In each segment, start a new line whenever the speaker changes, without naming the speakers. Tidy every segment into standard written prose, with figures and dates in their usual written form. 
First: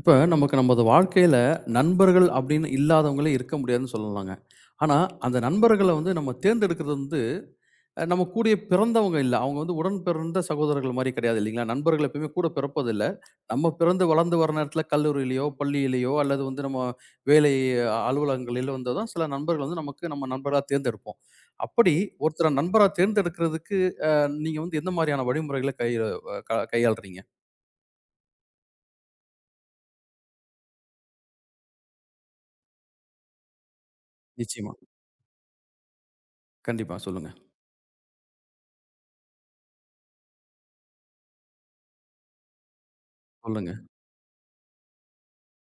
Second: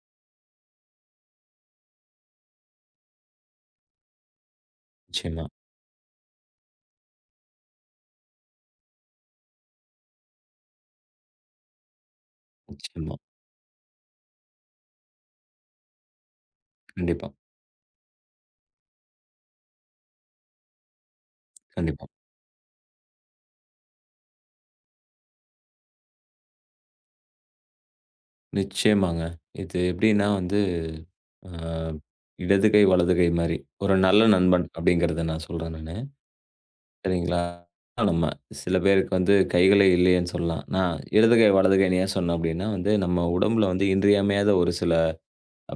இப்ப நமக்கு நமது வாழ்க்கையில நண்பர்கள் அப்படின்னு இல்லாதவங்களே இருக்க முடியாதுன்னு சொல்லலாங்க. ஆனா, அந்த
நிச்சயமா,
நண்பர்கள வந்து நம்ம தேர்ந்தெடுக்கிறது வந்து, நம்ம கூடயே பிறந்தவங்க இல்ல. அவங்க வந்து உடன் பிறந்த சகோதரர்கள் மாரி கிடையாது இல்லைங்களா? நண்பர்கள் எப்பயுமே கூட பிறப்பதில்ல.
நிச்சயமா.
நம்ம பிறந்து வளர்ந்து வர நேரத்தில கல்லூரியிலயோ, பள்ளியிலயோ அல்லது வந்து நம்ம
கண்டிப்பா,
வேலை அலுவலகங்களிலோ வந்து தான் சில நண்பர்கள் வந்து நமக்கு நம்ம நண்பரா தேர்ந்தெடுப்போம். அப்படி
கண்டிப்பா.
ஒருத்தர நண்பரா தேர்ந்தெடுக்கிறதுக்கு நீங்க வந்து எந்த மாரியான வழிமுறைகள கை அ க கையாளுறீங்க?
நிச்சயமாங்க. இது எப்படின்னா வந்து, அ இடது கை, வலது கை மாரி. ஒரு நல்ல நண்பன்
நிச்சயமா.
அப்படிங்கிறத நான் சொல்றேன் நானு.
கண்டிப்பா. சொல்லுங்க.
சரிங்களா? நம்ம சில பேருக்கு வந்து கைகளே இல்லைன்னு சொல்லலாம். நான் இடது கை, வலது கைன்னு ஏன் சொன்னேன் அப்படின்னா வந்து, நம்ம உடம்புல
சொல்லுங்க.
வந்து இன்றியமையாத ஒரு சில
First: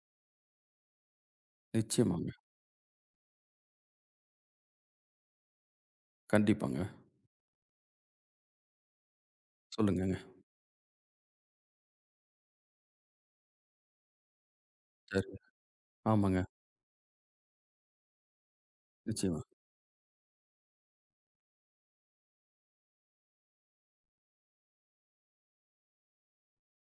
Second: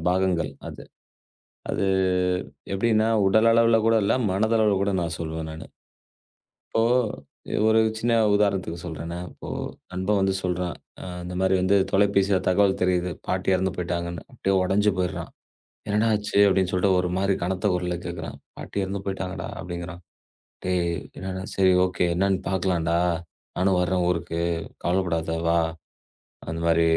பாகங்கள் அது. அது
நிச்சயமாங்க.
எப்படின்னா, உடல் அளவுல கூட இல்ல, மனதளவுல கூட நான் சொல்லுவேன் நானு. இப்போ
கண்டிப்பாங்க.
ஒரு சின்ன உதாரணத்துக்கு சொல்றேனே. இப்போ நண்பன்
சொல்லுங்கங்க.
வந்து சொல்றான், இந்த மாரி வந்து தொலைபேசியில தகவல் தெரியுது. பாட்டி இறந்து போயிட்டாங்கன்னு. அப்படியே உடைஞ்சு போயிடுறான்.
சரி.
"என்னடா ஆச்சு?"
ஆமாங்க.
அப்படின்னு சொல்லிட்டு ஒரு மாரி கனத்த குரல்ல கேட்குறான். "பாட்டி இறந்து
நிச்சயமா.
போயிட்டாங்கடா" அப்படிங்கிறான். "டேய் என்னடா சரி ஓகே என்னன்னு பார்க்கலாம்டா. நானும் வர்றேன் ஊருக்கு. கவலைப்படாத வா. அந்த மாரி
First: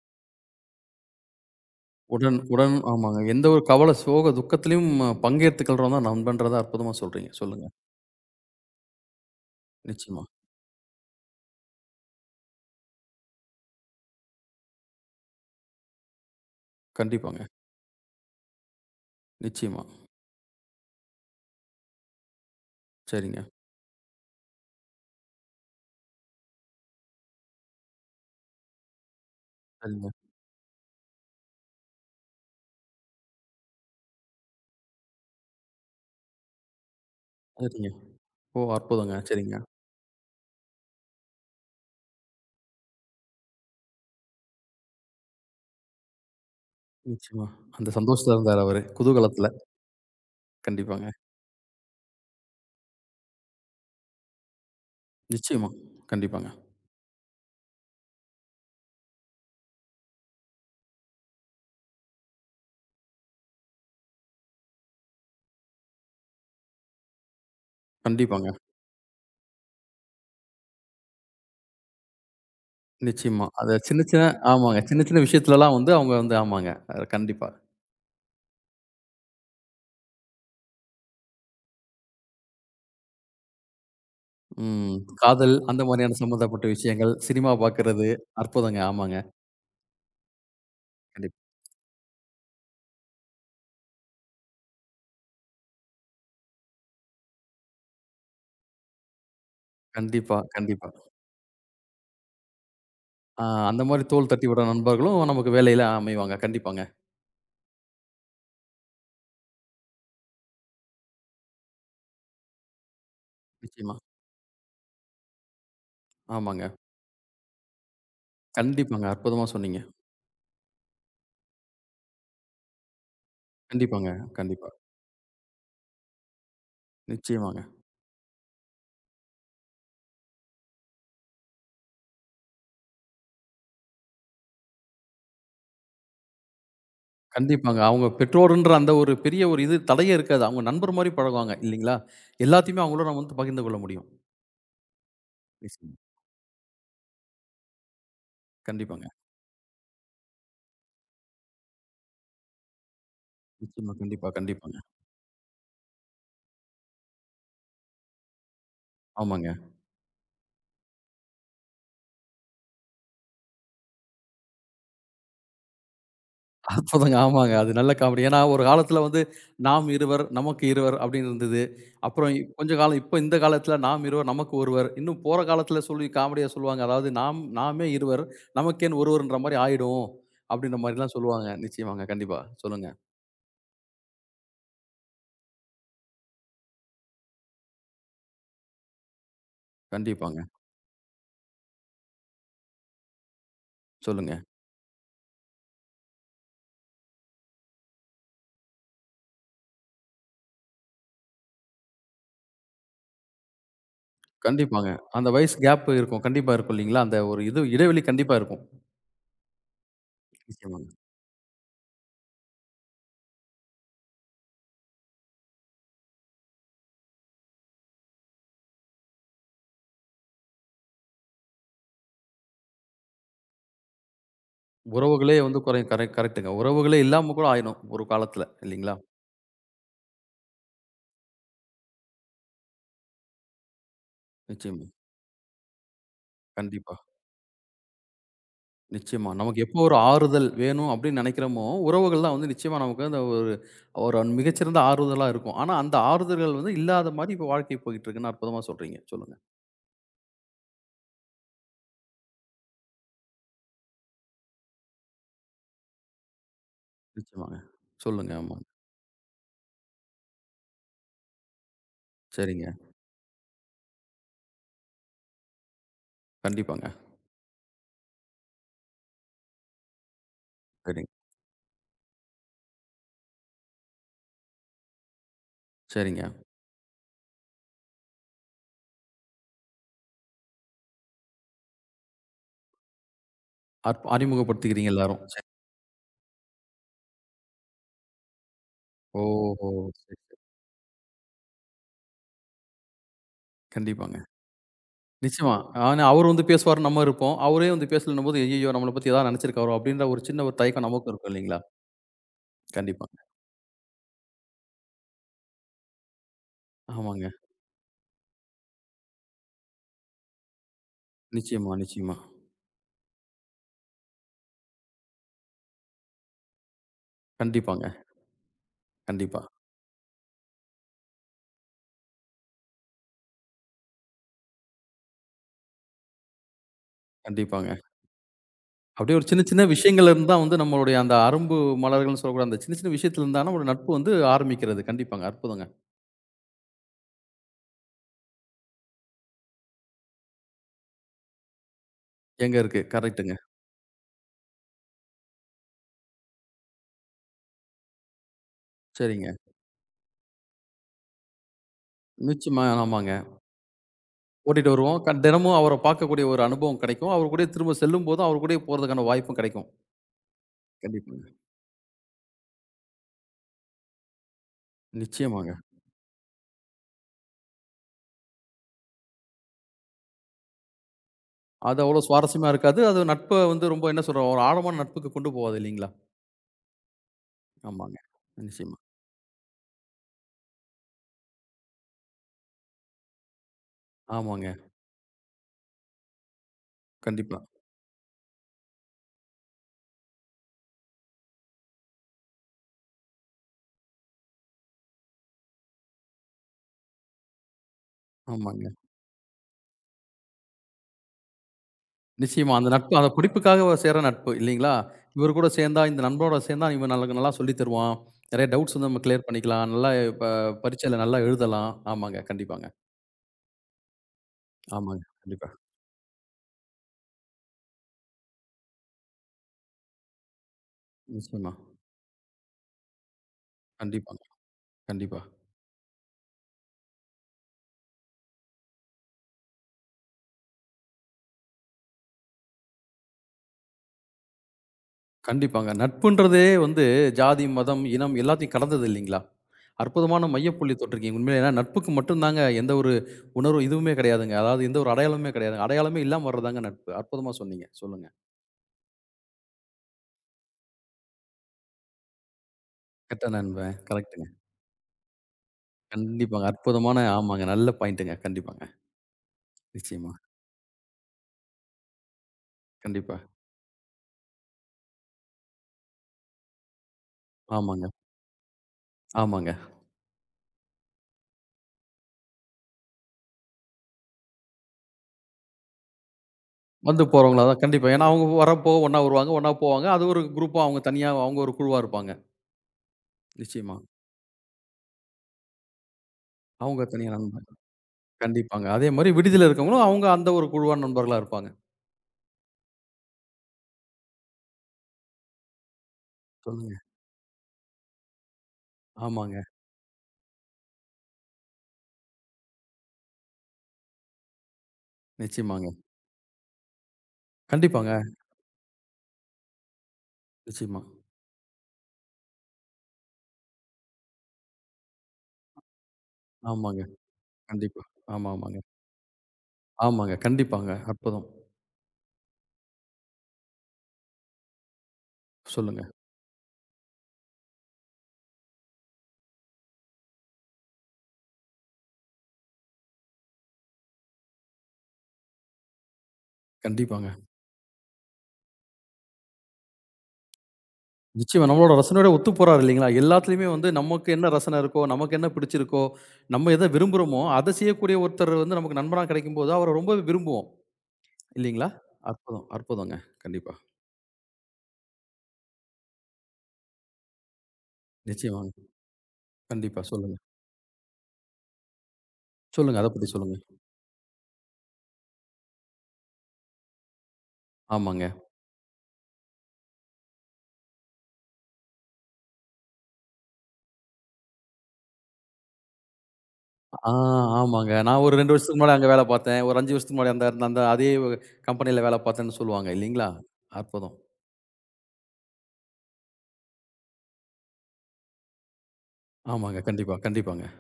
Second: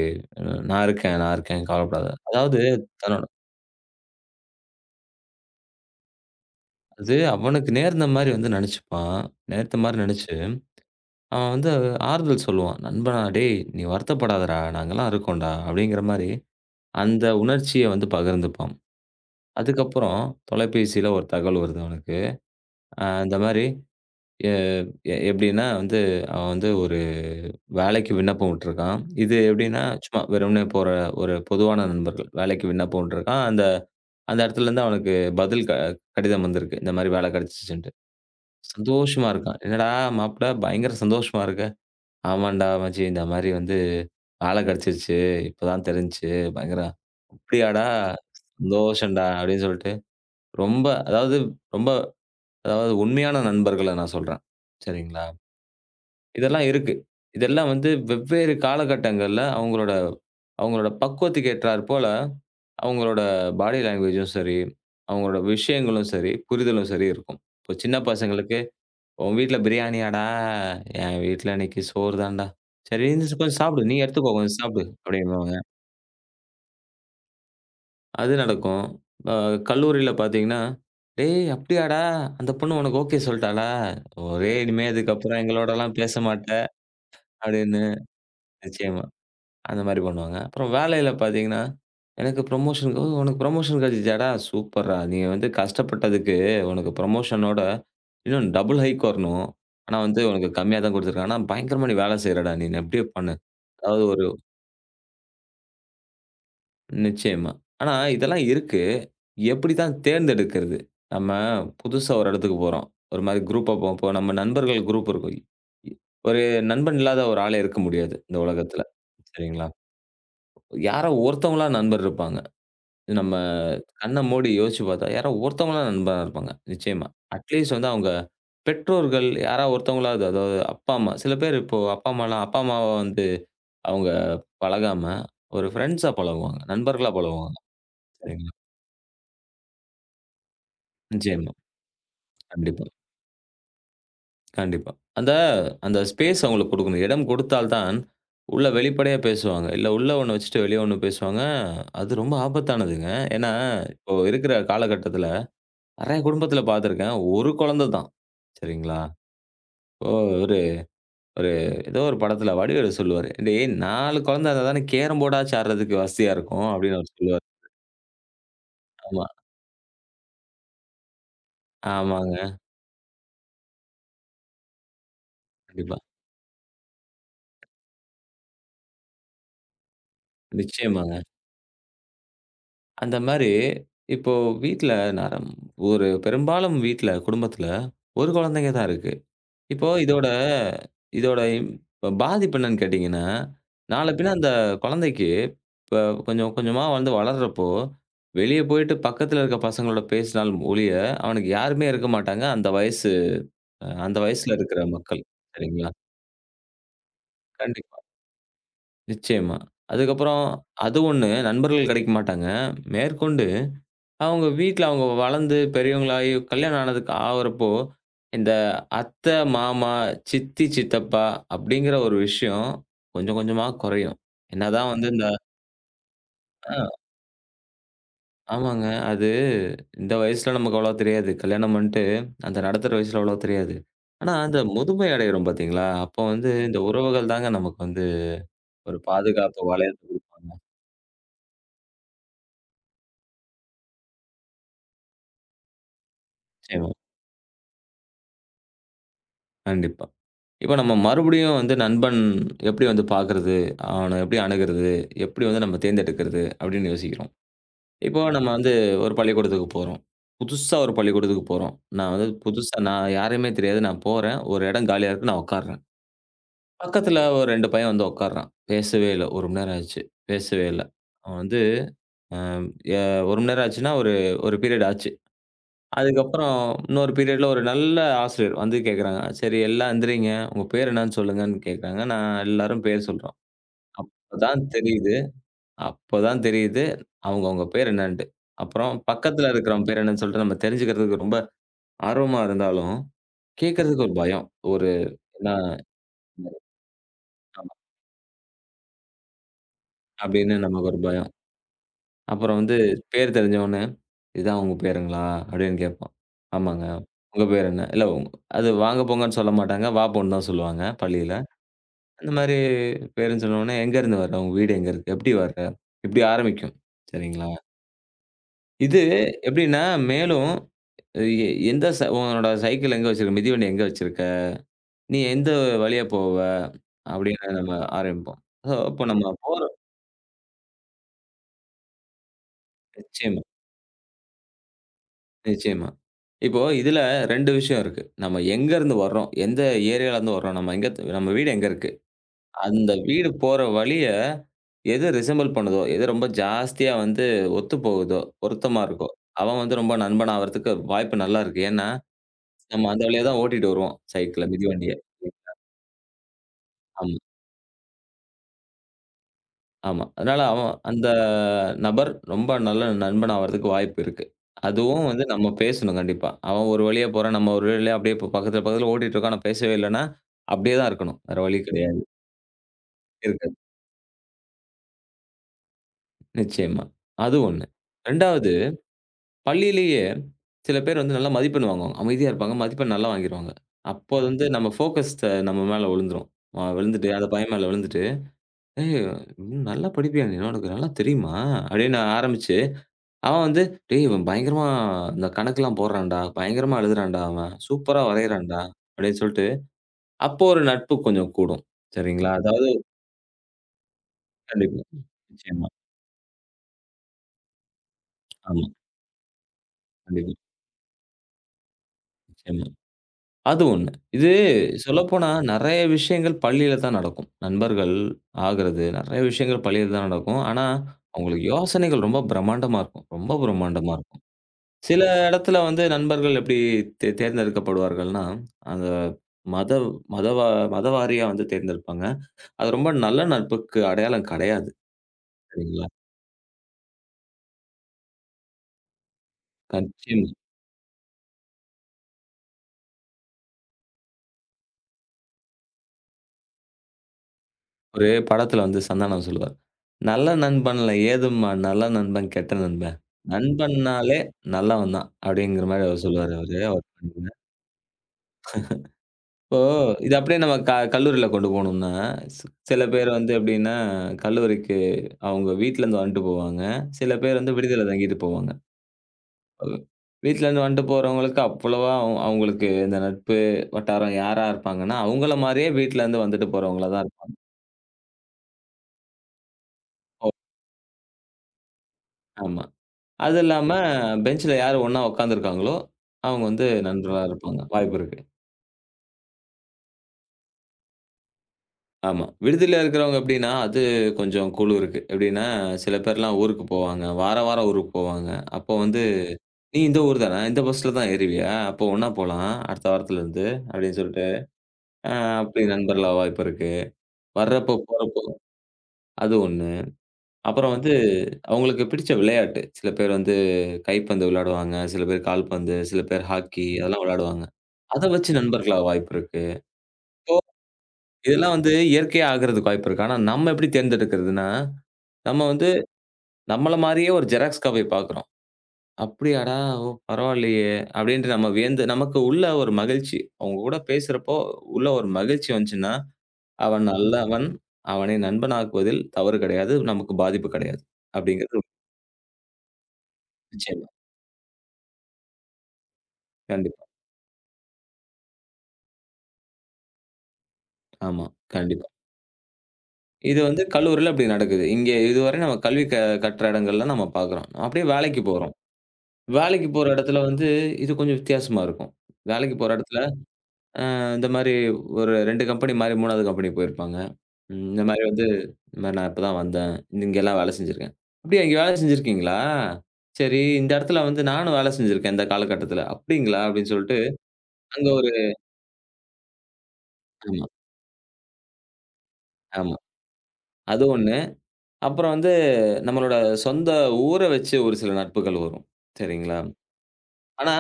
நான் இருக்கேன், நான் இருக்கேன் கவலைப்படாத."
உடன்
அதாவது
உடன் ஆமாங்க.
தன்னோட
எந்த ஒரு கவலை, சோக, துக்கத்திலயும் பங்கேத்துக்கள்றோம் தான் நண்பன்றத அற்புதமா
அது
சொல்றீங்க. சொல்லுங்க.
அவனுக்கு நேர்ந்த மாரி வந்து நெனைச்சுப்பான். நேர்த்த மாரி
நிச்சயமா.
நெனைச்சு அவன் வந்து ஆறுதல் சொல்லுவான். "நண்பனா டேய்! நீ வருத்தப்படாதடா! நாங்கலாம் இருக்கோம்டா!" அப்படிங்கிற மாரி அந்த
கண்டிப்பாங்க.
உணர்ச்சிய வந்து பகிர்ந்துப்பான்.
நிச்சயமா.
அதுக்கப்புறம் தொலைபேசியில ஒரு தகவல் வருது அவனுக்கு. இந்த
சரிங்க.
மாரி எ எ எப்படின்னா வந்து அவன் வந்து ஒரு வேலைக்கு விண்ணப்பம் விட்டுருக்கான். இது எப்படின்னா
சரிங்க.
சும்மா வெறுமனே போற ஒரு பொதுவான நண்பர்கள். வேலைக்கு விண்ணப்பம் விட்டுருக்கான். அந்த அந்த இடத்துலேருந்து அவனுக்கு பதில் கடிதம் வந்திருக்கு. இந்த மாரி வேலை
சரிங்க.
கிடைச்சிச்சுன்ட்டு.
ஓ! அற்புதங்க.
சந்தோஷமா இருக்கான்.
சரிங்க.
"என்னடா மாப்ள பயங்கர சந்தோஷமா இருக்க?" "ஆமான்டா மச்சி இந்த மாரி வந்து" வேலை கிடைச்சிருச்சு. இப்பதான் தெரிஞ்சுச்சு. பயங்கர
நிச்சயமா.
"அப்படியாடா!
அந்த சந்தோஷத்துல இருந்தாரு அவரு.
சந்தோஷம்டா"
குதூகலத்துல.
அப்படின்னு சொல்லிட்டு ரொம்ப
கண்டிப்பாங்க.
அதாவது ரொம்ப அதாவது உண்மையான நண்பர்கள நான் சொல்றேன். சரிங்களா?
நிச்சயமா. கண்டிப்பாங்க.
இதெல்லாம் இருக்கு. இதெல்லாம் வந்து வெவ்வேறு காலகட்டங்கள்ல அவங்களோட அவங்களோட பக்குவத்துக்கு ஏற்றார் போல, அவங்களோட பாடி லாங்குவேஜும் சரி, அவங்களோட விஷயங்களும் சரி, புரிதலும் சரி இருக்கும். இப்போ சின்ன
கண்டிப்பாங்க.
பசங்களுக்கு, "உன் வீட்ல பிரியாணியாடா? என் வீட்ல இன்னைக்கு சோறு தான்டா." "சரி,
நிச்சயமா.
கொஞ்சம்
அத
சாப்பிடு. நீ
சின்ன சின்ன
எடுத்துக்கோ. கொஞ்சம்
ஆமாங்க.
சாப்பிடு."
சின்ன சின்ன
அப்படின்னுவாங்க.
விஷயத்துலலாம் வந்து அவங்க வந்து ஆமாங்க. கண்டிப்பா.
அது நடக்கும். அ கல்லூரியில பார்த்தீங்கன்னா, "டேய் அப்டியாடா! அந்த பொண்ணு உனக்கு ஓகே சொல்ட்டாளா? ஒரே இனிமே
ம்.
இதுக்கப்புறம்
காதல் அந்த
எங்களோடலாம் பேச
மாரியான
மாட்ட"
சம்மந்தப்பட்ட விஷயங்கள், சினிமா
அப்டின்னு.
பாக்குறது. அற்புதங்க.
நிச்சயமா.
ஆமாங்க.
அந்த மாரி பண்ணுவாங்க. அப்புறம் வேலையில
கண்டிப்பா.
பார்த்தீங்கன்னா, எனக்கு ப்ரமோஷன் "ஓ! உனக்கு ப்ரமோஷன் கெடச்சிச்சாடா? சூப்பர்ரா! நீ வந்து கஷ்டப்பட்டதுக்கு உனக்கு ப்ரமோஷனோட இன்னும் டபுள் ஹைக் வரணும். ஆனா வந்து
கண்டிப்பா,
உனக்கு கம்மியா
கண்டிப்பா.
தான் குடுத்துருக்காங்க. ஆனா பயங்கரமா நீ வேல செய்றடா நீனு. அப்டியே பண்ணு."
ஆ அந்த மாரி
அதாவது ஒரு
தோள் தட்டி விடுற நண்பர்களும் நமக்கு வேலையில அமைவாங்க. கண்டிப்பாங்க.
நிச்சயமா. ஆனா இதெல்லாம் இருக்கு. எப்படி தான் தேர்ந்தெடுக்கிறது? நம்ம புதுசா ஒரு இடத்துக்கு போறோம். ஒரு மாரி குரூப்பா போ
நிச்சயமா.
இப்போ நம்ம நண்பர்கள் குரூப் இருக்கும். ஒரு
ஆமாங்க.
நண்பன் இல்லாத ஒரு ஆளே இருக்க முடியாது, இந்த உலகத்துல.
கண்டிப்பாங்க. அற்புதமா
சரிங்களா?
சொன்னீங்க.
யாரோ ஒருத்தவங்களா நண்பர் இருப்பாங்க. இது நம்ம
கண்டிப்பாங்க.
கண்ண மூடி
கண்டிப்பா.
யோசிச்சு பார்த்தா, யாரோ ஒருத்தவங்களா நண்பனா இருப்பாங்க. நிச்சயமா.
நிச்சயமாங்க.
அட்லீஸ்ட் வந்து அவங்க பெற்றோர்கள் யாரா ஒருத்தவங்களாவது, அதாவது அப்பா, அம்மா சில பேர் இப்போ அப்பா, அம்மாலாம் அப்பா, அம்மாவ வந்து அவங்க பழகாம, ஒரு ஃப்ரெண்ட்ஸா பழகுவாங்க. நண்பர்களா பழகுவாங்க.
கண்டிப்பாங்க. அவங்க
சரிங்களா?
பெற்றோருன்ற அந்த ஒரு பெரிய ஒரு இது தடையே இருக்காது. அவங்க நண்பர் மாரி
நிச்சயமா.
பழகுவாங்க இல்லீங்களா? எல்லாத்தையுமே
கண்டிப்பா,
அவங்களோட நம்ம வந்து பகிர்ந்து கொள்ள முடியும்.
கண்டிப்பா. அந்த
நிச்சயமா.
அந்த ஸ்பேஸ் அவங்களுக்கு குடுக்கணும். இடம் கொடுத்தால் தான், உள்ள
கண்டிப்பாங்க.
வெளிப்படையா பேசுவாங்க. இல்ல உள்ள ஒண்ணு வச்சுட்டு வெளிய ஒண்ணு பேசுவாங்க. அது ரொம்ப ஆபத்தானதுங்க. ஏன்னா,
நிச்சயமா.
இப்போ
கண்டிப்பா,
இருக்கிற
கண்டிப்பாங்க.
காலகட்டத்தில நெறைய குடும்பத்தில பார்த்துருக்கேன். ஒரு குழந்தை தான். சரிங்களா?
ஆமாங்க.
இப்போ ஒரு ஒரு ஏதோ ஒரு படத்தில வடிவேலு சொல்லுவாரு. "டேய் 4 குழந்தை இருந்தா தானே கேரம் போர்டாச்சும் ஆடுறதுக்கு வசதியா இருக்கும்." அப்படின்னு அவரு
அற்புதங்க.
சொல்லுவாரு.
ஆமாங்க. அது நல்ல காமெடி. ஏன்னா, ஒரு காலத்துல வந்து
ஆமா,
நாம் இருவர், நமக்கு இருவர் அப்படின்னு இருந்தது. அப்புறம்
ஆமாங்க.
கொஞ்ச காலம் இப்ப இந்த காலத்துல நாம் இருவர், நமக்கு ஒருவர். இன்னும் போற காலத்துல
கண்டிப்பா.
சொல்லி காமெடியா சொல்லுவாங்க. அதாவது நாம் நாமே இருவர், நமக்கேன் ஒருவர்ன்ற மாரி ஆயிடும். அப்படின்ற மாரிலாம்
நிச்சயமாங்க.
சொல்லுவாங்க. நிச்சயமாங்க. கண்டிப்பா. சொல்லுங்க.
அந்த மாரி, இப்போ வீட்ல நான் ரம் ஒரு பெரும்பாலும் வீட்ல, குடும்பத்தில ஒரு குழந்தைங்க தான் இருக்கு. இப்போ இதோட
கண்டிப்பாங்க.
இதோட இம் இப்ப பாதிப்பு என்னன்னு கேட்டீங்கன்னா, நாள பின்ன
சொல்லுங்க.
அந்த குழந்தைக்கு இப்ப கொஞ்சம் கொஞ்சமா வந்து வளர்றப்போ, வெளிய போயிட்டு பக்கத்தில இருக்க பசங்களோட பேசினால் ஒழிய, அவனுக்கு யாருமே இருக்க மாட்டாங்க. அந்த வயசு அந்த வயசுல இருக்கிற
கண்டிப்பாங்க.
மக்கள்.
அந்த வயசு கேப்
சரிங்களா?
இருக்கும். கண்டிப்பா இருக்கும் இல்லீங்களா? அந்த ஒரு இது
கண்டிப்பா.
இடைவெளி கண்டிப்பா இருக்கும்.
நிச்சயமா. அதுக்கப்புறம்
நிச்சயமாங்க.
அது ஒண்ணு, நண்பர்கள் கிடைக்க மாட்டாங்க. மேற்கொண்டு அவங்க வீட்ல அவங்க வளர்ந்து பெரியவங்களாகி கல்யாணம் ஆனதுக்கு ஆகுறப்போ, இந்த அத்தை, மாமா, சித்தி, சித்தப்பா அப்படிங்கிற ஒரு விஷயம் கொஞ்சம் கொஞ்சமா குறையும். என்னதான் வந்து இந்த
உறவுகளே வந்து குறையும். கரெக்ட் கரெக்ட்டுங்க. உறவுகளே
அ
இல்லாம கூட ஆயிடும் ஒரு காலத்துல
ஆமாங்க.
இல்லீங்களா?
அது இந்த வயசுல நமக்கு அவ்வளவா தெரியாது. கல்யாணம் பண்ட்டு அந்த நடத்துற வயசுல அவ்வளவா தெரியாது. ஆனா அந்த
நிச்சயமா.
முதுமை அடைகிறோம் பார்த்தீங்களா? அப்போ வந்து இந்த
கண்டிப்பா.
உறவுகள் தாங்க நமக்கு வந்து ஒரு
நிச்சயமா.
பாதுகாப்பு
நமக்கு எப்போ ஒரு
வளையத்த
ஆறுதல்
குடுப்பாங்க.
வேணும் அப்படின்னு நினைக்கிறோமோ, உறவுகள் தான் வந்து நிச்சயமா நமக்கு அந்த ஒரு ஒரு மிகச்சிறந்த ஆறுதலா இருக்கும். ஆனா அந்த ஆறுதல்கள் வந்து
நிச்சயமா.
இல்லாத மாரி இப்ப வாழ்க்கை போயிட்டு இருக்குன்னு அற்புதமா சொல்றீங்க. சொல்லுங்க.
கண்டிப்பா. இப்ப நம்ம மறுபடியும் வந்து நண்பன் எப்படி வந்து பாக்குறது? அவன எப்படி அணுகுறது? எப்படி வந்து நம்ம தேர்ந்தெடுக்கிறது? அப்படின்னு யோசிக்கிறோம்.
நிச்சயமாங்க.
இப்போ
சொல்லுங்க.
நம்ம ஆமா.
ஆமா.
வந்து ஒரு பள்ளிக்கூடத்துக்கு போறோம். புதுசா ஒரு பள்ளிக்கூடத்துக்கு போறோம். நான் வந்து
சரிங்க.
புதுசா நான் யாரையுமே தெரியாது. நான் போறேன். ஒரு இடம் காலியா இருக்கு. நான் உட்கார்றேன்.
கண்டிப்பாங்க.
பக்கத்துல ஒரு 2 பையன் வந்து உட்கார்றான். பேசவே இல்ல. 1 மணி நேரம் ஆச்சு. பேசவே இல்ல.
சரிங்க.
அவன் வந்து அ எ 1 மணி நேரம் ஆச்சுன்னா, ஒரு ஒரு பீரியட் ஆச்சு.
சரிங்க.
அதுக்கப்புறம் இன்னொரு பீரியட்ல ஒரு நல்ல ஆசிரியர் வந்து கேட்குறாங்க. சரி எல்லாம் எந்திரிங்க. உங்க பேர் என்னன்னு சொல்லுங்கன்னு கேட்குறாங்க. நான் எல்லாரும் பேர் சொல்றோம். அப்பதான்
அறிமுகப்படுத்திக்கிறீங்க
தெரியுது
எல்லாரும். சரி.
அப்பதான் தெரியுது அவங்கவங்க பேர் என்னன்ட்டு. அப்புறம் பக்கத்துல
ஓஹோ!
இருக்கிறவன் பேர்
சரி,
என்னன்னு
சரி.
சொல்லிட்டு நம்ம தெரிஞ்சுக்கிறதுக்கு ரொம்ப ஆர்வமா இருந்தாலும், கேட்கறதுக்கு ஒரு
கண்டிப்பாங்க.
பயம். ஒரு ஏன்னா
நிச்சயமா. ஆனா அவரு வந்து பேசுவாருன்னு நம்ம இருப்போம். அவரே
ஆமா.
வந்து பேசலன்னும்போது, "ஐயய்யோ! நம்மள பத்தி ஏதாவது நினைச்சிருக்காரோ?" அப்படின்ற ஒரு சின்ன
அப்படின்னு
ஒரு தயக்கம்
நமக்கு ஒரு
நமக்கும்
பயம்.
இருக்கும் இல்லைங்களா?
அப்புறம் வந்து
கண்டிப்பாங்க.
பேர் தெரிஞ்சவொன்னே, "இதுதான் உங்க பேருங்களா?" அப்படின்னு கேட்போம். "ஆமாங்க."
ஆமாங்க.
"உங்க பேர் என்ன?" "இல்ல உங்" அது வாங்க போங்கன்னு சொல்ல மாட்டாங்க. வா போன்னு தான் சொல்லுவாங்க பள்ளியில.
நிச்சயமா, நிச்சயமா.
அந்த மாரி பேருன்னு சொன்னோனே, எங்கருந்து வர? உங்க வீடு எங்க இருக்கு? எப்படி வர? இப்படி ஆரம்பிக்கும். சரிங்களா?
கண்டிப்பாங்க.
இது
கண்டிப்பா.
எப்படின்னா, மேலும் எ எந்த ச உன்னோட சைக்கிள் எங்க வச்சிருக்க? மிதிவண்டி எங்க வச்சிருக்க? நீ எந்த வழியா போவ? அப்படின்னு நம்ம
கண்டிப்பாங்க.
ஆரம்பிப்போம். சோ, அப்போ
அப்படியே ஒரு
நம்ம
சின்ன சின்ன
போறோம்
விஷயங்கள்ல இருந்து தான் வந்து நம்மளுடைய அந்த அரும்பு மலர்கள்னு சொல்லக்கூடிய அந்த சின்ன சின்ன விஷயத்துல
நிச்சயமா,
இருந்தான ஒரு நட்பு வந்து ஆரம்பிக்கிறது. கண்டிப்பாங்க. அற்புதங்க.
நிச்சயமா. இப்போ இதுல 2 விஷயம் இருக்கு. நம்ம எங்கருந்து வர்றோம்? எந்த ஏரியாலருந்து வர்றோம்? நம்ம எங்க நம்ம வீடு எங்க இருக்கு?
எங்க இருக்கு.
அந்த வீடு
கரெக்ட்டுங்க.
போற வழிய, எது ரிசெம்பிள் பண்ணுதோ, எது ரொம்ப ஜாஸ்தியா வந்து ஒத்து போகுதோ, பொருத்தமா இருக்கோ,
சரிங்க.
அவன் வந்து ரொம்ப நண்பன் ஆவறதுக்கு வாய்ப்பு நல்லா இருக்கு. ஏன்னா,
நிச்சயமா
நம்ம அந்த
ஆமாங்க.
வழியா தான் ஓட்டிட்டு வருவோம் சைக்கிள,
கூட்டிட்டு
மிதிவண்டிய.
வருவோம். தினமும் அவர பார்க்கக்கூடிய ஒரு அனுபவம் கிடைக்கும்.
ஆமா,
அவரு கூடயே திரும்ப செல்லும்போதும் அவரு கூடயே போறதுக்கான வாய்ப்பும் கிடைக்கும்.
ஆமா. அதனால அவன் அந்த
கண்டிப்பாங்க.
நபர் ரொம்ப நல்ல நண்பன் ஆவறதுக்கு வாய்ப்பு இருக்கு. அதுவும் வந்து நம்ம
நிச்சயமாங்க.
பேசணும் கண்டிப்பா. அவன் ஒரு வழியா போறான், நம்ம ஒரு வழியா அப்படியே இப்ப பக்கத்துல பக்கத்துல ஓட்டிட்டு இருக்கோம். ஆனா பேசவே இல்லன்னா, அப்படியே தான் இருக்கணும். வேற வழி
அது
கிடையாது.
அவ்வளோ சுவாரஸ்யமா இருக்காது. அது நட்ப
இருக்காது.
வந்து ரொம்ப என்ன சொல்றோம், ஒரு ஆழமான நட்புக்கு கொண்டு போவாது இல்லீங்களா?
நிச்சயமா. அது 1.
ஆமாங்க.
2வது
நிச்சயமா.
பள்ளியிலேயே சில பேர் வந்து நல்லா மதிப்பெண் வாங்குவாங்க. அமைதியா இருப்பாங்க. மதிப்பெண் நல்லா வாங்கிருவாங்க. அப்போ வந்து
ஆமாங்க.
நம்ம ஃபோக்கஸ் த நம்ம மேல விழுந்துரும். விழுந்துட்டு அந்த
கண்டிப்பா.
பையன் மேல விழுந்துட்டு, "ஏய் ம் நல்லா படிப்பியா நீ? உனக்கு நல்லா தெரியுமா?" அப்படின்னு ஆரம்பிச்சு, அவன் வந்து, "டேய் இவன் பயங்கரமா இந்த கணக்கெல்லாம் போடுறான்டா. பயங்கரமா எழுதுறான்டா அவன். சூப்பரா வரையறான்டா."
ஆமாங்க.
அப்படின்னு சொல்லிட்டு, அப்போ ஒரு நட்பு கொஞ்சம் கூடும். சரிங்களா?
நிச்சயமா.
அதாவது
அந்த நட்பு அந்த படிப்புக்காக சேர்ற நட்பு இல்லைங்களா?
கண்டிப்பா.
இவரு கூட
நிச்சயமா.
சேர்ந்தா, இந்த நண்பரோட சேர்ந்தா இவன் நல்ல நல்லா சொல்லி தருவான். நெறைய
ஆமா.
டவுட்ஸ் வந்து நம்ம கிளியர் பண்ணிக்கலாம். நல்லா ப
கண்டிப்பா.
பரீட்சையில நல்லா எழுதலாம். ஆமாங்க.
நிச்சயமா.
கண்டிப்பாங்க.
அது ஒண்ணு. இது
ஆமாங்க.
சொல்லப்போனா
கண்டிப்பா.
நெறைய விஷயங்கள் பள்ளியில தான் நடக்கும். நண்பர்கள் ஆகுறது, நெறைய விஷயங்கள் பள்ளியில தான் நடக்கும். ஆனா, அவங்களுக்கு
நிச்சயமா.
யோசனைகள் ரொம்ப பிரம்மாண்டமா இருக்கும். ரொம்ப பிரம்மாண்டமா இருக்கும்.
கண்டிப்பாங்க.
சில
கண்டிப்பா.
இடத்துல வந்து நண்பர்கள் எப்படி தேர்ந்தெடுக்கப்படுவார்கள்னா, அந்த மத மதவா மதவாரியா வந்து தேர்ந்தெடுப்பாங்க. அது ரொம்ப நல்ல நட்புக்கு அடையாளம் கடையாது.
கண்டிப்பாங்க.
சரிங்களா?
நட்புன்றதே வந்து ஜாதி, மதம், இனம் எல்லாத்தையும் கடந்தது இல்லைங்களா? அற்புதமான
கச்சியம்
மையப்புள்ளி தொட்டிருக்கீங்க. உண்மையிலே ஏன்னா நட்புக்கு மட்டும் தாங்க எந்த ஒரு உணர்வு இதுவுமே கிடையாதுங்க. அதாவது எந்த ஒரு அடையாளமுமே கிடையாதுங்க. அடையாளமே இல்லாம வர்றதுதாங்க நட்பு. அற்புதமா சொன்னீங்க. சொல்லுங்க.
ஒரு படத்துல வந்து சந்தானம் சொல்லுவார். "நல்ல நண்பன்ல ஏதும்மா நல்ல நண்பன், கெட்ட நண்பன்.
கெட்ட நண்பன்.
நண்பன்னாலே
கரெக்ட்டுங்க.
நல்லவன் தான்." அப்படிங்கிற மாரி அவர் சொல்லுவாரு
கண்டிப்பாங்க.
அவரு. அவர்
அற்புதமான
பண்ணீங்க.
ஆமாங்க. நல்ல பாயிண்ட்டுங்க. கண்டிப்பாங்க.
இப்போ இது
நிச்சயமா.
அப்படியே நம்ம கல்லூரியில கொண்டு போனோம்னா, சி சில பேர்
கண்டிப்பா.
வந்து எப்படின்னா, கல்லூரிக்கு அவங்க வீட்லருந்து வந்துட்டு போவாங்க. சில பேர் வந்து விடுதியில
ஆமாங்க.
தங்கிட்டு போவாங்க.
ஆமாங்க.
அது வீட்லருந்து வந்துட்டு போறவங்களுக்கு அவ்வளவா அவங்களுக்கு இந்த நட்பு வட்டாரம் யாரா இருப்பாங்கன்னா, அவங்கள மாரியே வீட்லருந்து வந்துட்டு போறவங்களா தான்
வந்து
இருப்பாங்க.
போறவங்களா தான் கண்டிப்பா. ஏன்னா, அவங்க வரப்போ ஒண்ணா வருவாங்க, ஒண்ணா போவாங்க. அது ஒரு குரூப்பா அவங்க தனியா அவங்க ஒரு குழுவா இருப்பாங்க.
ஆமா. அது இல்லாம
நிச்சயமா.
பெஞ்ச்ல யாரு ஒண்ணா உட்கார்ந்துருக்காங்களோ, அவங்க வந்து
அவங்க தனியா
நண்பர்களா
நண்பர்.
இருப்பாங்க. வாய்ப்பு இருக்கு.
கண்டிப்பாங்க. அதே மாரி விடுதியில இருக்கவங்களும் அவங்க அந்த ஒரு குழுவா நண்பர்களா இருப்பாங்க.
ஆமா. விடுதியில இருக்கிறவங்க எப்படின்னா, அது கொஞ்சம் குழு இருக்கு. எப்படின்னா, சில பேர்லாம் ஊருக்கு
சொல்லுங்க.
போவாங்க. வாரம், வாரம் ஊருக்கு போவாங்க. அப்போ வந்து,
ஆமாங்க.
"நீ இந்த ஊர் தானா? இந்த பஸ்ல தான் ஏறுவியா? அப்போ ஒண்ணா போலாம். அடுத்த வாரத்துலருந்து" அப்படின்னு சொல்லிட்டு, அ அப்படி
நிச்சயமாங்க.
நண்பர்களா வாய்ப்பு இருக்கு. வர்றப்போ,
கண்டிப்பாங்க.
போறப்போ அது ஒண்ணு. அப்புறம்
நிச்சயமா.
வந்து அவங்களுக்கு பிடிச்ச விளையாட்டு. சில பேர் வந்து கைப்பந்து விளையாடுவாங்க, சில பேர் கால்பந்து, சில பேர் ஹாக்கி
ஆமாங்க.
அதெல்லாம் விளையாடுவாங்க.
கண்டிப்பா.
அத வச்சு
ஆமா, ஆமாங்க.
நண்பர்களா வாய்ப்பு இருக்கு.
ஆமாங்க. கண்டிப்பாங்க. அற்புதம்.
இதெல்லாம் வந்து இயற்கையா ஆகுறதுக்கு வாய்ப்பு இருக்கு. ஆனா நம்ம எப்படி தேர்ந்தெடுக்கிறதுன்னா, நம்ம வந்து
சொல்லுங்க.
நம்மள மாரியே ஒரு ஜெராக்ஸ் காப்பிய பார்க்குறோம். "அப்படியாடா! ஓ பரவாயில்லையே!" அப்படின்ட்டு நம்ம வியந்து நமக்கு உள்ள ஒரு மகிழ்ச்சி. அவங்க கூட பேசுறப்போ உள்ள ஒரு மகிழ்ச்சி வந்துச்சுன்னா, "அவன்
கண்டிப்பாங்க.
நல்லவன். அவனை நண்பனாக்குவதில் தவறு கிடையாது. நமக்கு பாதிப்பு கிடையாது."
நிச்சயமா.
அப்படிங்கிறது
நம்மளோட ரசனையோட ஒத்து போறாரு இல்லைங்களா? எல்லாத்துலயுமே வந்து
நிச்சயமா.
நமக்கு என்ன ரசனை இருக்கோ, நமக்கு என்ன பிடிச்சிருக்கோ, நம்ம எத
கண்டிப்பா.
விரும்புறோமோ, அத செய்யக்கூடிய ஒருத்தர் வந்து நமக்கு நண்பனா கிடைக்கும்போது, அவர ரொம்பவே விரும்புவோம்.
ஆமா.
இல்லீங்களா?
கண்டிப்பா.
அற்புதம், அற்புதங்க.
இது
கண்டிப்பா.
வந்து கல்லூரில இப்படி நடக்குது. இங்க இதுவரை நம்ம கல்வி கற்ற இடங்கள்ல நம்ம பார்க்குறோம். அப்படியே வேலைக்கு போறோம்.
நிச்சயமாங்க.
வேலைக்கு
கண்டிப்பா.
போற
சொல்லுங்க.
இடத்துல வந்து, இது கொஞ்சம் வித்தியாசமா இருக்கும். வேலைக்கு போற
சொல்லுங்க. அத
இடத்துல,
பத்தி சொல்லுங்க.
அ இந்த மாரி ஒரு 2 கம்பெனி மாறி 3வது கம்பெனி போயிருப்பாங்க. இந்த மாரி
ஆமாங்க.
வந்து, இந்த மாரி நான் இப்ப தான் வந்தேன். இங்கலாம் வேலை செஞ்சிருக்கேன். "அப்படியா இங்க வேலை செஞ்சிருக்கீங்களா? சரி இந்த இடத்துல வந்து நானும் வேலை செஞ்சிருக்கேன் இந்த காலகட்டத்துல." "அப்படிங்களா?" அப்படின்னு
ஆ
சொல்லிட்டு
ஆமாங்க.
அங்க
நான்
ஒரு
ஒரு 2 வருஷத்துக்கு முன்னாடி அங்க வேல பார்த்தேன். ஒரு 5 வருஷத்துக்கு முன்னாடி
ஆமா,
அந்த அந்த அதே கம்பெனியில வேல பார்த்தேன்னு சொல்லுவாங்க
ஆமா.
இல்லீங்களா?
அது
அற்புதம்.
ஒண்ணு. அப்புறம் வந்து நம்மளோட சொந்த ஊர வச்சு ஒரு சில நட்புகள் வரும். சரிங்களா?
ஆமாங்க. கண்டிப்பா, கண்டிப்பாங்க.
ஆனா,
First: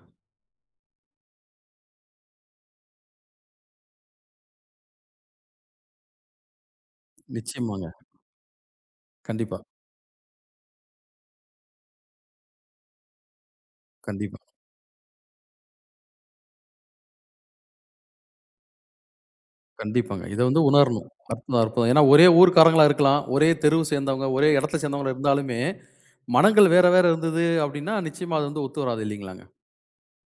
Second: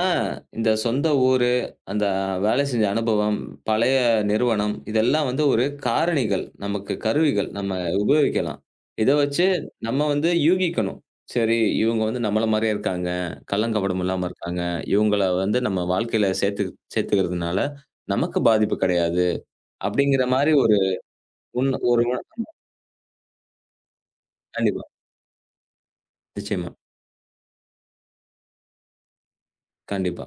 இந்த சொந்த ஊரு, அந்த வேலை செஞ்ச அனுபவம், பழைய நிறுவனம், இதெல்லாம் வந்து ஒரு காரணிகள். நமக்கு கருவிகள். நம்ம
நிச்சயமாங்க.
உபயோகிக்கலாம். இத வச்சு
கண்டிப்பா,
நம்ம வந்து யூகிக்கணும். சரி, இவங்க வந்து நம்மள மாரியே இருக்காங்க. கள்ளங்கபடம் இல்லாம
கண்டிப்பா.
இருக்காங்க. இவங்கள வந்து நம்ம வாழ்க்கையில சேர்த்து சேர்த்துக்கிறதுனால நமக்கு பாதிப்பு கிடையாது. அப்படிங்கிற
கண்டிப்பாங்க. இத
மாரி
வந்து
ஒரு
உணரணும். அற்புதம்,
உண்
அற்புதம். ஏன்னா
ஒரு உண-
ஒரே ஊர்க்காரங்களா இருக்கலாம். ஒரே தெருவு சேர்ந்தவங்க, ஒரே இடத்த
கண்டிப்பா.
சேர்ந்தவங்களா இருந்தாலுமே,
நிச்சயமா.
மனங்கள் வேற வேற இருந்தது அப்டின்னா, நிச்சயமா அது வந்து ஒத்து வராது இல்லைங்களாங்க?
கண்டிப்பா.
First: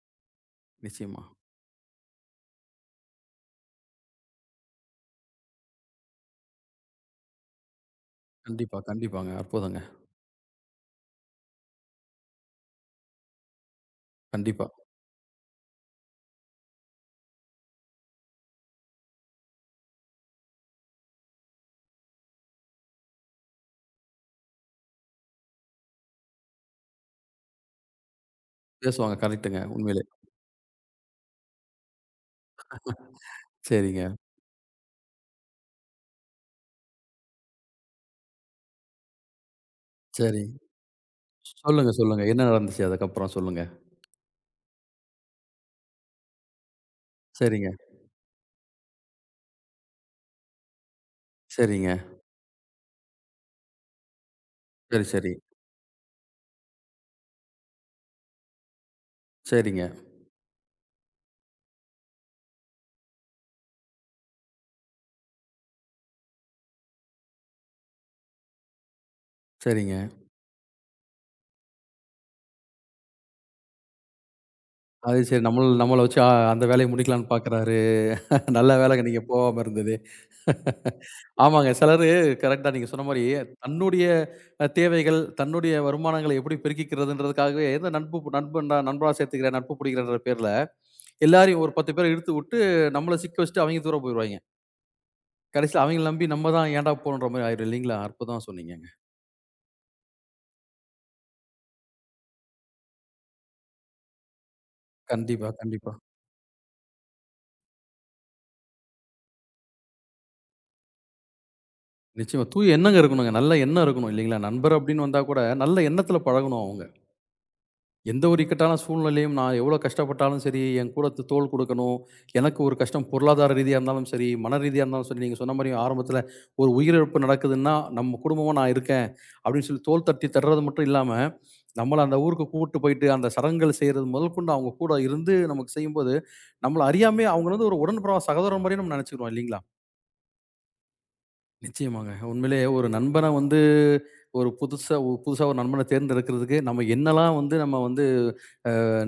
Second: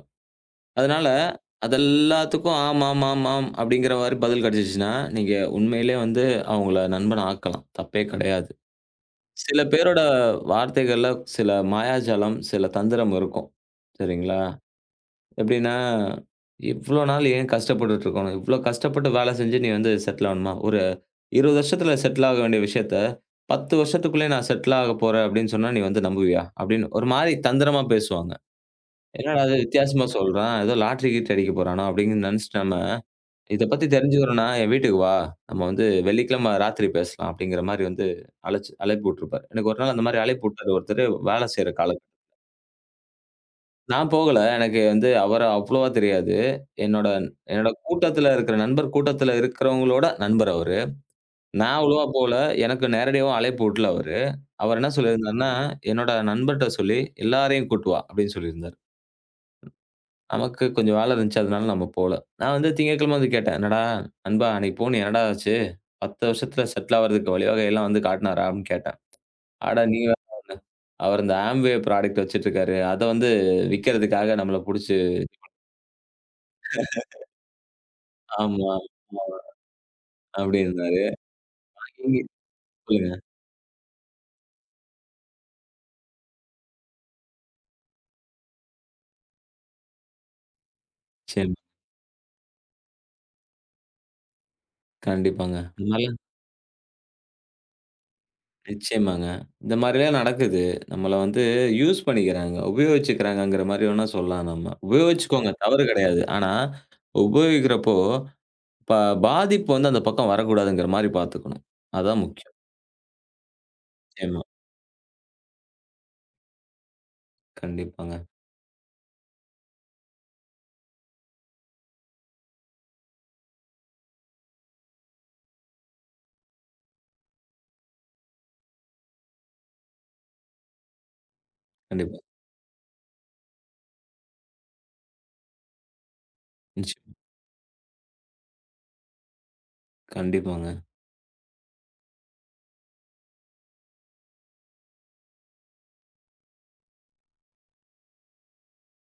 அதனால,
நிச்சயமா.
அது எல்லாத்துக்கும் ஆம், ஆம், ஆம், ஆம் அப்படிங்கிற மாரி பதில் கிடைச்சிச்சுன்னா, நீங்க உண்மையிலே வந்து அவங்கள நண்பனா ஆக்கலாம். தப்பே கிடையாது.
கண்டிப்பா, கண்டிப்பாங்க.
சில
அற்புதங்க.
பேரோட வார்த்தைகள்ல சில மாயாஜாலம், சில தந்திரம் இருக்கும். சரிங்களா?
கண்டிப்பா.
எப்படின்னா, "இவ்ளோ நாள் ஏன் கஷ்டப்பட்டுட்டு இருக்கணும்? இவ்ளோ கஷ்டப்பட்டு வேலை செஞ்சு நீ வந்து செட்டில் ஆகணுமா? ஒரு 20 வருஷத்துல செட்டில் ஆக வேண்டிய விஷயத்த, 10 வருஷத்துக்குள்ளே நான் செட்டில் ஆகப் போறேன்" அப்படின்னு சொன்னா, நீ வந்து நம்புவியா? அப்படின்னு ஒரு மாரி தந்திரமா பேசுவாங்க.
பேசுவாங்க.
என்னடா இது
கரெக்ட்டுங்க.
வித்தியாசமா
உண்மையிலே.
சொல்றான். ஏதோ லாட்டரி கீட்டரி அடிக்க போறானோ! அப்பிடின்னு நினச்சுட்டு நம்ம, இத பத்தி
சரிங்க.
தெரிஞ்சுக்கணுன்னா, என் வீட்டுக்கு வா! நம்ம வந்து வெள்ளிக்கிழமை ராத்திரி பேசலாம். அப்பிடிங்கிறமாரி வந்து அழைச்சு அழைப்பு விட்டுருப்பாரு. எனக்கு ஒரு நாள் அந்தமாரி
சரி.
அழைப்பு விட்டாரு ஒருத்தரு வேலை செய்ற
சொல்லுங்க,
கால
சொல்லுங்க. என்ன நடந்துச்சு அதுக்கப்புறம் சொல்லுங்க.
நான் போகல. எனக்கு வந்து அவர அவ்வளவா தெரியாது. என்னோட
சரிங்க,
என்னோட கூட்டத்தில இருக்கிற நண்பர் கூட்டத்தில இருக்கிறவங்களோட நண்பர் அவரு. நான்
சரிங்க.
அவ்வளவா போல. எனக்கு நேரடியாவும் அழைப்பு விடல அவரு. அவர் என்ன
சரி, சரி.
சொல்லியிருந்தாருன்னா, என்னோட நண்பர்ட்ட சொல்லி எல்லாரையும் கூட்டு வா! அப்பிடின்னு சொல்லியிருந்தாரு.
சரிங்க,
நமக்கு கொஞ்சம் வேலை இருந்துச்சு. அதனால நம்ம போல. நான் வந்து திங்கட்கிழமை வந்து கேட்டேன். "என்னடா நண்பா அன்னைக்கு போனியே என்னடா ஆச்சு? 10 வருஷத்துல செட்டில் ஆவறதுக்கு வழிவகையெல்லாம் வந்து காட்டுனாரா?" அப்படின்னு கேட்டேன். "அட
சரிங்க.
நீ வேற அவர் இந்த Amway ப்ராடக்ட் வச்சிட்டுருக்காரு. அத வந்து விக்கிறதுக்காக நம்மள புடிச்சு"
அது சரி நம்மள நம்மள வச்சு அந்த வேலைய முடிக்கலான்னு பார்க்குறாரு. நல்ல
ஆமா,
வேலைங்க நீங்க
ஆமா
போகாம இருந்தது.
அப்படின்னாரு.
ஆமாங்க. சிலரு
நீங்க
கரெக்ட்டா நீங்க சொன்ன
சொல்லுங்க.
மாரி, தன்னுடைய தேவைகள், தன்னுடைய வருமானங்கள எப்படி பெருக்கிக்கிறதுன்றதுக்காகவே, இந்த நட்பு நண்பன்டா நண்பனா சேர்த்துக்கிறேன், நட்பு பிடிக்கிறேன்ற பேர்ல,
நிச்சயமா.
எல்லாரையும் ஒரு 10 பேர இழுத்து விட்டு, நம்மள சிக்க வச்சுட்டு அவைங்க தூர போயிருவாய்ங்க.
கண்டிப்பாங்க.
கடைசில
இந்த
அவைங்கள
மாரிலாம்
நம்பி நம்ம தான் ஏன்டா போறோன்ற மாரி ஆயிரும் இல்லைங்களா? அற்புதமா சொன்னீங்கங்க.
நிச்சயமாங்க. இந்த மாரிலாம் நடக்குது. நம்மள வந்து யூஸ் பண்ணிக்கிறாங்க. உபயோகிச்சுக்கிறாங்கங்கிற மாரி வேணா சொல்லலாம் நம்ம.
கண்டிப்பா,
உபயோகிச்சுக்கோங்க தவறு
கண்டிப்பா.
கிடையாது. ஆனா உபயோகிக்கிறப்போ ப பாதிப்பு வந்து அந்த பக்கம் வரக்கூடாதுங்கிற மாரி பார்த்துக்கணும். அதான்
நிச்சயமா.
முக்கியம்.
தூய எண்ணங்க இருக்கணுங்க. நல்ல எண்ணம் இருக்கணும் இல்லைங்களா?
நிச்சயமா.
நண்பர் அப்படின்னு வந்தா கூட, நல்ல எண்ணத்துல பழகணும் அவங்க.
கண்டிப்பாங்க.
எந்த ஒரு இக்கட்டான சூழ்நிலையும் நான் எவ்வளோ கஷ்டப்பட்டாலும் சரி, என் கூட தோள் குடுக்கணும். எனக்கு ஒரு கஷ்டம் பொருளாதார ரீதியா இருந்தாலும் சரி, மன ரீதியா இருந்தாலும் சரி, நீங்க சொன்ன மாரி ஆரம்பத்தில ஒரு உயிரிழப்பு நடக்குதுன்னா, நம்ம குடும்பமா நான் இருக்கேன். அப்படின்னு சொல்லி தோள் தட்டி தர்றது மட்டும் இல்லாம, நம்மள
கண்டிப்பா.
அந்த ஊருக்கு கூட்டு போயிட்டு அந்த சடங்குகள் செய்றது முதற்கொண்டு அவங்க கூட இருந்து நமக்கு செய்யும்போது, நம்மள
நிச்சயம்.
அறியாமயே அவங்கள வந்து ஒரு உடன்பிறவா சகோதரன் மாரியே நம்ம நெனச்சுக்கிறோம் இல்லைங்களா?
கண்டிப்பாங்க.
நிச்சயமாங்க. உண்மையிலேயே ஒரு நண்பன வந்து ஒரு புதுசா புதுசா ஒரு நண்பன தேர்ந்தெடுக்கிறதுக்கு நம்ம என்னலாம் வந்து நம்ம வந்து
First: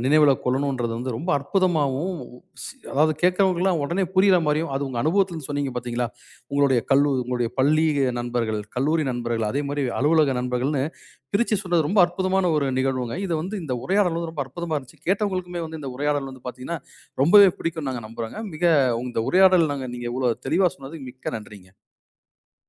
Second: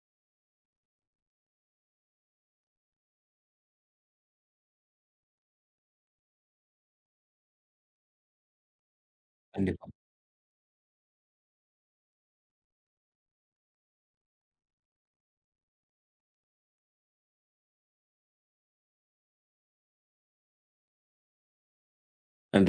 நினைவுல கொள்ளணுன்றது வந்து ரொம்ப அற்புதமாவும், அதாவது கேட்கிறவங்களுக்குலாம் உடனே புரியிற மாரியும், அது உங்க அனுபவத்திலருந்து சொன்னீங்க பார்த்தீங்களா? உங்களுடைய உங்களுடைய பள்ளி நண்பர்கள், கல்லூரி நண்பர்கள், அதே மாரி
கண்டிப்பா.
அலுவலக நண்பர்கள்ன்னு பிரிச்சு சொன்னது ரொம்ப அற்புதமான ஒரு நிகழ்வுங்க. இது வந்து இந்த உரையாடல் வந்து ரொம்ப அற்புதமா இருந்துச்சு. கேட்டவங்களுக்குமே வந்து இந்த உரையாடல் வந்து பார்த்தீங்கன்னா, ரொம்பவே பிடிக்கும்னு நாங்க நம்புறோங்க. மிக இந்த உரையாடல் நாங்க நீங்க இவ்வளோ தெளிவா சொன்னதுக்கு மிக்க நன்றிங்க.
நன்றி.